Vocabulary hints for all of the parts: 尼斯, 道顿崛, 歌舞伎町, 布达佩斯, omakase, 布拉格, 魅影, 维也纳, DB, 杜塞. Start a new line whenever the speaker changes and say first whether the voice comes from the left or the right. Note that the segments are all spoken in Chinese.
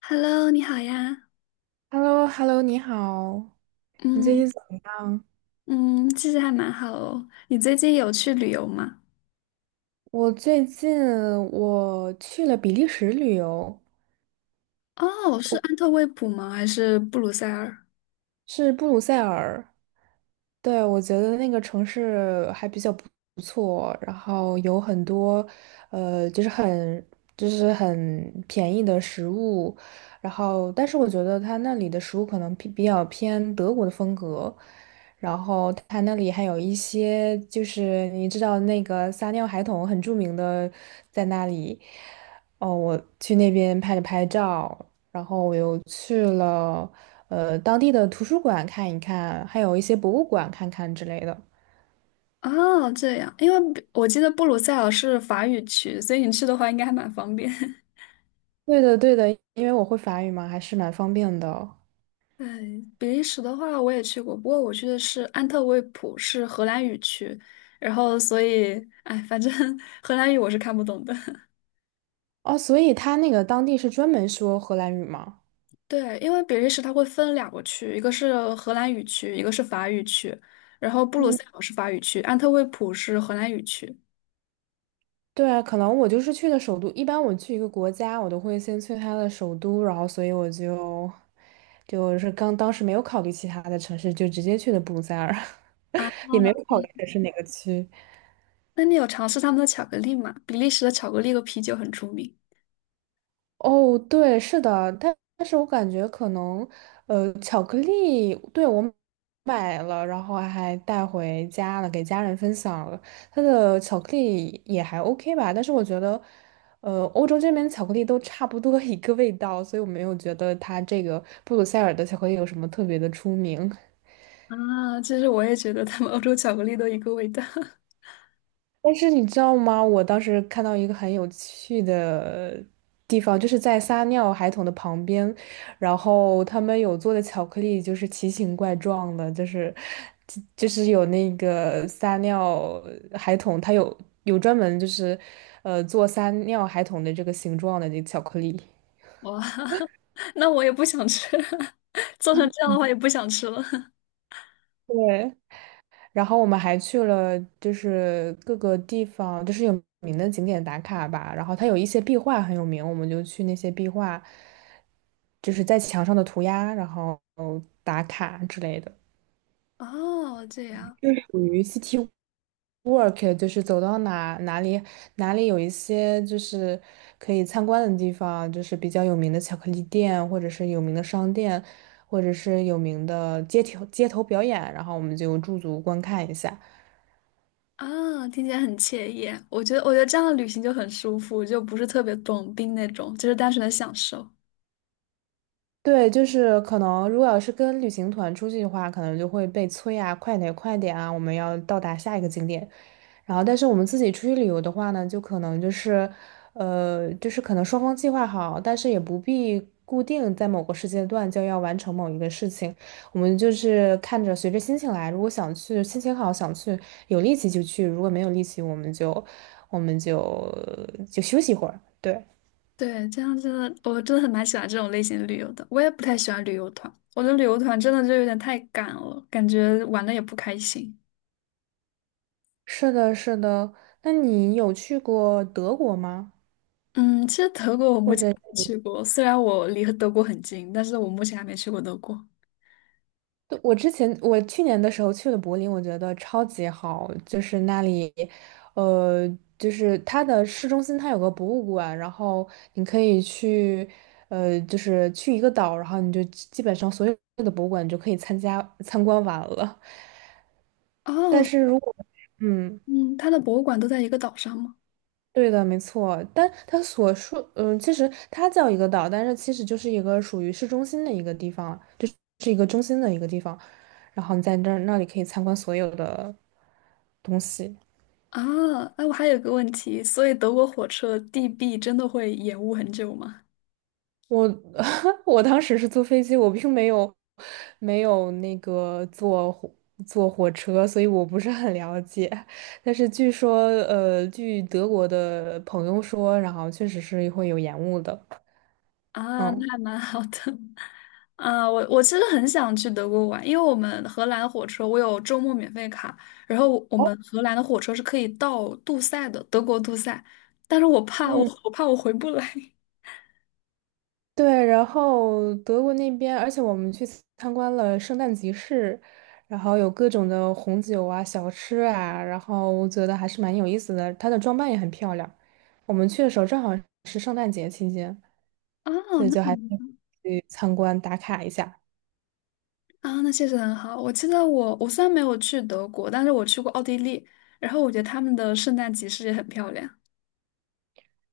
left: Hello，你好呀。
right: h e l l o h e l l o 你好，你最
left: 嗯
right: 近怎么样？
left: 嗯，其实还蛮好哦。你最近有去旅游吗？
right: 我最近去了比利时旅游，
left: 哦，是安特卫普吗？还是布鲁塞尔？
right: 是布鲁塞尔。对，我觉得那个城市还比较不错，然后有很多，呃，就是很就是很便宜的食物，然后但是我觉得他那里的食物可能比较偏德国的风格，然后他那里还有一些就是你知道那个撒尿孩童很著名的在那里。哦，我去那边拍了拍照，然后我又去了，当地的图书馆看一看，还有一些博物馆看看之类的。
left: 哦，这样，因为我记得布鲁塞尔是法语区，所以你去的话应该还蛮方便。
right: 对的，对的，因为我会法语嘛，还是蛮方便的。
left: 对，比利时的话我也去过，不过我去的是安特卫普，是荷兰语区，然后所以，哎，反正 荷兰语我是看不懂的。
right: 哦，所以他那个当地是专门说荷兰语吗？
left: 对，因为比利时它会分两个区，一个是荷兰语区，一个是法语区，然后布鲁
right: 嗯，
left: 塞尔是法语区，安特卫普是荷兰语区。
right: 对啊，可能我就是去的首都。一般我去一个国家，我都会先去他的首都，然后所以就是刚当时没有考虑其他的城市，就直接去的布鲁塞尔，也没有考虑的是哪个区。
left: 那你有尝试他们的巧克力吗？比利时的巧克力和啤酒很出名。
right: 哦，对，是的，但是我感觉可能，巧克力，对，我买了，然后还带回家了，给家人分享了。它的巧克力也还 OK 吧，但是我觉得，欧洲这边巧克力都差不多一个味道，所以我没有觉得它这个布鲁塞尔的巧克力有什么特别的出名。
left: 啊，其实我也觉得他们欧洲巧克力都一个味道。
right: 但是你知道吗？我当时看到一个很有趣的地方，就是在撒尿孩童的旁边，然后他们有做的巧克力就是奇形怪状的，就是有那个撒尿孩童，它有专门就是做撒尿孩童的这个形状的这个巧克力。
left: 哇，那我也不想吃，做成这样的话也不想吃了。
right: 对，然后我们还去了，就是各个地方，就是有名的景点打卡吧。然后它有一些壁画很有名，我们就去那些壁画，就是在墙上的涂鸦，然后打卡之类的。
left: 哦，这样
right: 属于 city walk，就是走到哪哪里有一些就是可以参观的地方，就是比较有名的巧克力店，或者是有名的商店，或者是有名的街头表演，然后我们就驻足观看一下。
left: 啊。听起来很惬意啊。我觉得，我觉得这样的旅行就很舒服，就不是特别短兵那种，就是单纯的享受。
right: 对，就是可能，如果要是跟旅行团出去的话，可能就会被催啊，快点，快点啊，我们要到达下一个景点。然后，但是我们自己出去旅游的话呢，就可能就是，就是可能双方计划好，但是也不必固定在某个时间段就要完成某一个事情。我们就是看着随着心情来，如果想去，心情好想去，有力气就去；如果没有力气，我们就休息一会儿。对。
left: 对，这样真的，我真的很蛮喜欢这种类型的旅游的。我也不太喜欢旅游团，我觉得旅游团真的就有点太赶了，感觉玩的也不开心。
right: 是的，是的。那你有去过德国吗？
left: 嗯，其实德国我目
right: 或
left: 前
right: 者，
left: 还没去过，虽然我离德国很近，但是我目前还没去过德国。
right: 对我之前我去年的时候去了柏林，我觉得超级好，就是那里，呃，就是它的市中心它有个博物馆，然后你可以去，就是去一个岛，然后你就基本上所有的博物馆你就可以参观完了。
left: 哦，
right: 但是如果，嗯。
left: 嗯，它的博物馆都在一个岛上吗？
right: 对的，没错。但它所说，其实它叫一个岛，但是其实就是一个属于市中心的一个地方，就是一个中心的一个地方。然后你在那里可以参观所有的东西。
left: 啊，哎，我还有个问题，所以德国火车 DB 真的会延误很久吗？
right: 我 我当时是坐飞机，我并没有那个坐火车，所以我不是很了解。但是据说，据德国的朋友说，然后确实是会有延误的。
left: 啊，
right: 嗯。
left: 那还蛮好的。啊，我其实很想去德国玩，因为我们荷兰火车我有周末免费卡，然后我我
right: 哦，
left: 们荷兰的火车是可以到杜塞的，德国杜塞，但是
right: 嗯，
left: 我怕我回不来。
right: 对，然后德国那边，而且我们去参观了圣诞集市，然后有各种的红酒啊、小吃啊，然后我觉得还是蛮有意思的。它的装扮也很漂亮。我们去的时候正好是圣诞节期间，
left: 哦，
right: 所以
left: 那
right: 就还去参观打卡一下。
left: 那确实很好。我记得我虽然没有去德国，但是我去过奥地利，然后我觉得他们的圣诞集市也很漂亮。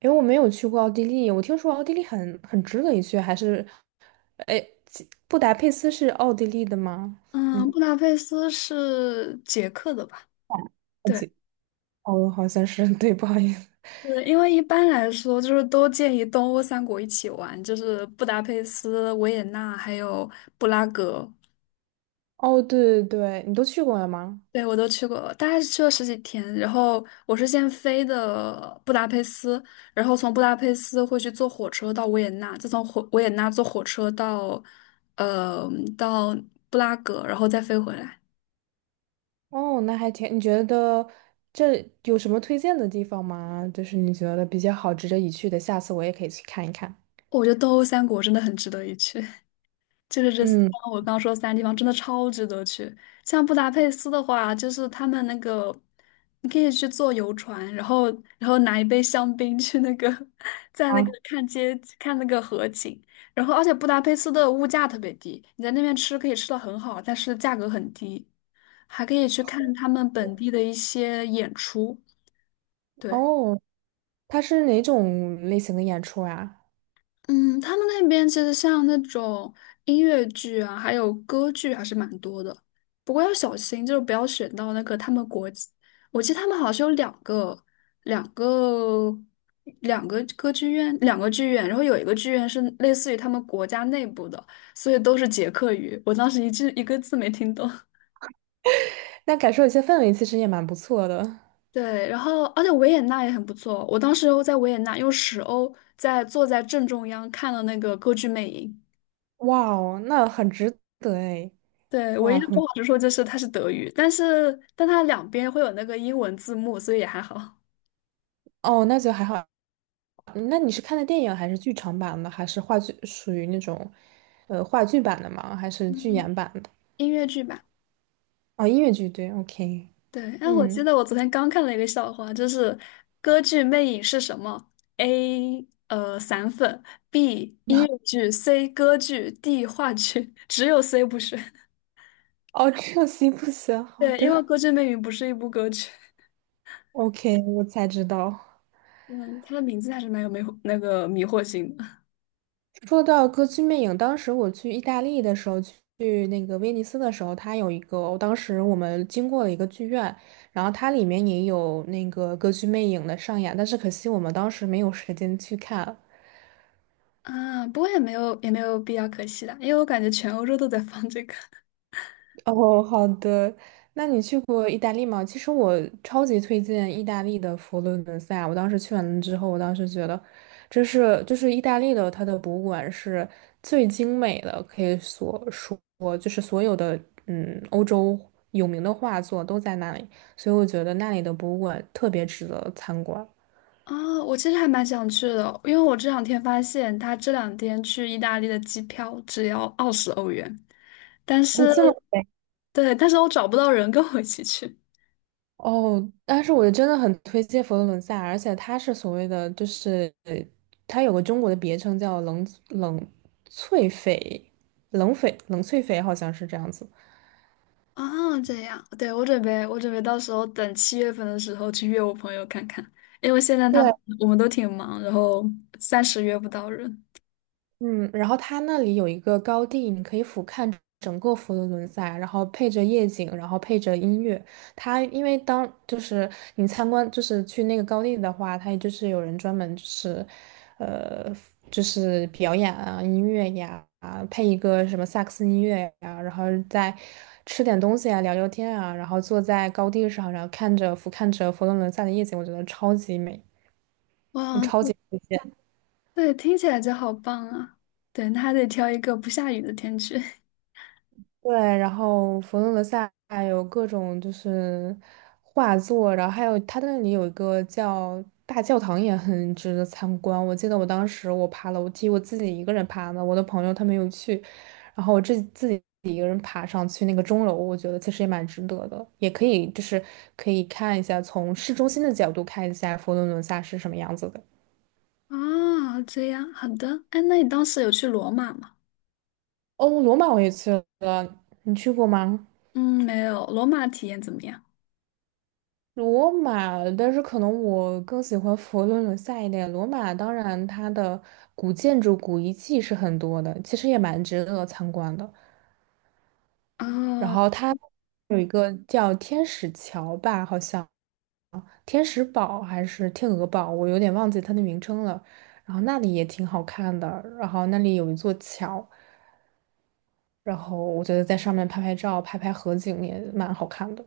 right: 因为我没有去过奥地利，我听说奥地利很值得一去，还是，哎，布达佩斯是奥地利的吗？
left: 嗯，
right: 嗯，
left: 布达佩斯是捷克的吧？
right: 好
left: 对。
right: 像哦，好像是，对，不好意思。
left: 是因为一般来说，就是都建议东欧三国一起玩，就是布达佩斯、维也纳还有布拉格。
right: 哦，对对对，你都去过了吗？
left: 对，我都去过，大概是去了十几天。然后我是先飞的布达佩斯，然后从布达佩斯会去坐火车到维也纳，再从维也纳坐火车到呃到布拉格，然后再飞回来。
right: 哦，那还挺，你觉得这有什么推荐的地方吗？就是你觉得比较好、值得一去的，下次我也可以去看一看。
left: 我觉得东欧三国真的很值得一去。就是
right: 嗯，
left: 我刚刚说的三个地方真的超值得去。像布达佩斯的话，就是他们那个，你可以去坐游船，然后拿一杯香槟去那个，在那
right: 啊，
left: 个看那个河景。然后而且布达佩斯的物价特别低，你在那边吃可以吃的很好，但是价格很低，还可以去看他们本地的一些演出。对。
right: 哦，它是哪种类型的演出啊？
left: 嗯，他们那边其实像那种音乐剧啊，还有歌剧还是蛮多的。不过要小心，就是不要选到那个他们国际我记得他们好像是有两个、两个歌剧院、两个剧院，然后有一个剧院是类似于他们国家内部的，所以都是捷克语。我当时一句一个字没听懂。
right: 那感受一下氛围，其实也蛮不错的。
left: 对，然后而且维也纳也很不错，我当时在维也纳用十欧坐在正中央看了那个歌剧魅影。
right: 哇哦，那很值得哎，
left: 对，唯一
right: 哇，
left: 的不
right: 很，
left: 好之说就是它是德语，但是但它两边会有那个英文字幕，所以也还好。
right: 哦，那就还好。嗯那你是看的电影还是剧场版的，还是话剧，属于那种，话剧版的吗？还是剧
left: 嗯，
right: 演版的？
left: 音乐剧吧，
right: 哦，音乐剧，对，OK，
left: 对。哎，我记
right: 嗯。
left: 得我昨天刚看了一个笑话，就是歌剧《魅影》是什么？A 散粉，B 音乐剧，C 歌剧，D 话剧，只有 C 不是。
right: 哦，这样行不行？好
left: 对，因为
right: 的。
left: 歌剧《魅影》不是一部歌剧。
right: OK，我才知道。
left: 嗯，它的名字还是蛮有迷惑性的。
right: 说到歌剧魅影，当时我去意大利的时候，去那个威尼斯的时候，它有一个，当时我们经过了一个剧院，然后它里面也有那个歌剧魅影的上演，但是可惜我们当时没有时间去看。
left: 啊，不过也没有必要可惜的，因为我感觉全欧洲都在放这个。
right: 哦，好的。那你去过意大利吗？其实我超级推荐意大利的佛罗伦萨。我当时去完了之后，我当时觉得，这是就是意大利的它的博物馆是最精美的，可以所说就是所有的欧洲有名的画作都在那里，所以我觉得那里的博物馆特别值得参观。
left: 啊，我其实还蛮想去的，因为我这两天发现，他这两天去意大利的机票只要20欧元，但
right: 哦，
left: 是
right: 这么美。
left: 对，但是我找不到人跟我一起去。
right: 哦，但是我真的很推荐佛罗伦萨，而且它是所谓的，就是它有个中国的别称叫冷翠翡，冷翡冷翠翡好像是这样子。
left: 啊，这样，对，我准备到时候等七月份的时候去约我朋友看看，因为现在
right: 对。
left: 我们都挺忙，然后暂时约不到人。
right: 嗯，然后它那里有一个高地，你可以俯瞰整个佛罗伦萨，然后配着夜景，然后配着音乐。它因为就是你参观，就是去那个高地的话，它就是有人专门呃，就是表演啊，音乐呀，啊，配一个什么萨克斯音乐呀，然后再吃点东西啊，聊聊天啊，然后坐在高地上，然后看着俯瞰着佛罗伦萨的夜景，我觉得超级美。
left: 哇，
right: 超级。
left: 对，听起来就好棒啊！对，那还得挑一个不下雨的天去。
right: 对，然后佛罗伦萨有各种就是画作，然后还有它那里有一个叫大教堂，也很值得参观。我记得我当时我爬楼梯，我自己一个人爬的，我的朋友他没有去，然后我自己一个人爬上去那个钟楼，我觉得其实也蛮值得的，也可以就是可以看一下从市中心的角度看一下佛罗伦萨是什么样子的。
left: 啊，这样，好的。哎，那你当时有去罗马吗？
right: 哦，罗马我也去了，你去过吗？
left: 嗯，没有，罗马体验怎么样？
right: 罗马，但是可能我更喜欢佛罗伦萨一点。罗马当然它的古建筑、古遗迹是很多的，其实也蛮值得参观的。然
left: 哦。
right: 后它有一个叫天使桥吧，好像天使堡还是天鹅堡，我有点忘记它的名称了。然后那里也挺好看的，然后那里有一座桥，然后我觉得在上面拍拍照、拍拍合景也蛮好看的。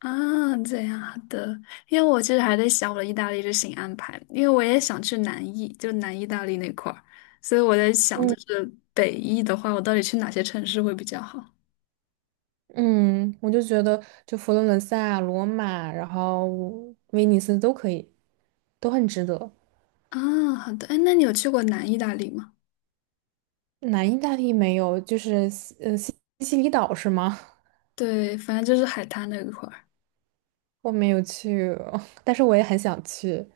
left: 啊，这样的，因为我其实还在想我的意大利之行安排，因为我也想去南意，就南意大利那块儿，所以我在想，
right: 嗯。
left: 就是北意的话，我到底去哪些城市会比较好？
right: 嗯，我就觉得就佛罗伦萨啊、罗马，然后威尼斯都可以，都很值得。
left: 啊，好的，哎，那你有去过南意大利吗？
right: 南意大利没有，就是西西里岛是吗？
left: 对，反正就是海滩那一块儿。
right: 我没有去，但是我也很想去。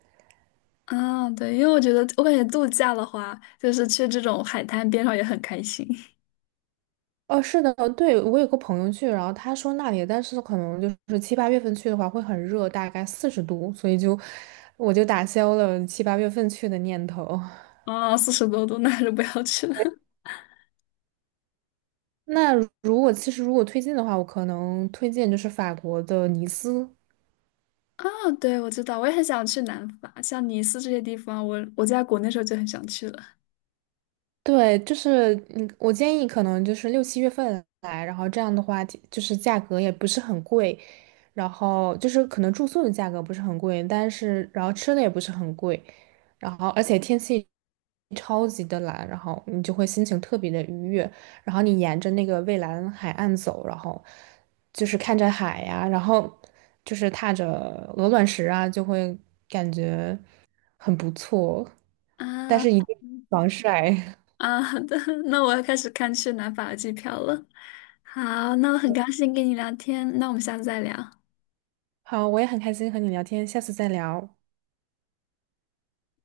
left: 啊，对，因为我觉得，我感觉度假的话，就是去这种海滩边上也很开心。
right: 哦，是的，对，我有个朋友去，然后他说那里，但是可能就是七八月份去的话会很热，大概40度，所以我就打消了七八月份去的念头。
left: 啊，40多度，那还是不要去了。
right: 那如果其实如果推荐的话，我可能推荐就是法国的尼斯。
left: 啊，对，我知道，我也很想去南法，像尼斯这些地方，我在国内时候就很想去了。
right: 对，就是我建议可能就是六七月份来，然后这样的话，就是价格也不是很贵，然后就是可能住宿的价格不是很贵，但是然后吃的也不是很贵，然后而且天气超级的蓝，然后你就会心情特别的愉悦，然后你沿着那个蔚蓝海岸走，然后就是看着海呀、然后就是踏着鹅卵石啊，就会感觉很不错，但
left: 啊
right: 是一定防晒。
left: 啊，好的，那我要开始看去南法的机票了。好，那我很高兴跟你聊天，那我们下次再聊。
right: 好，我也很开心和你聊天，下次再聊，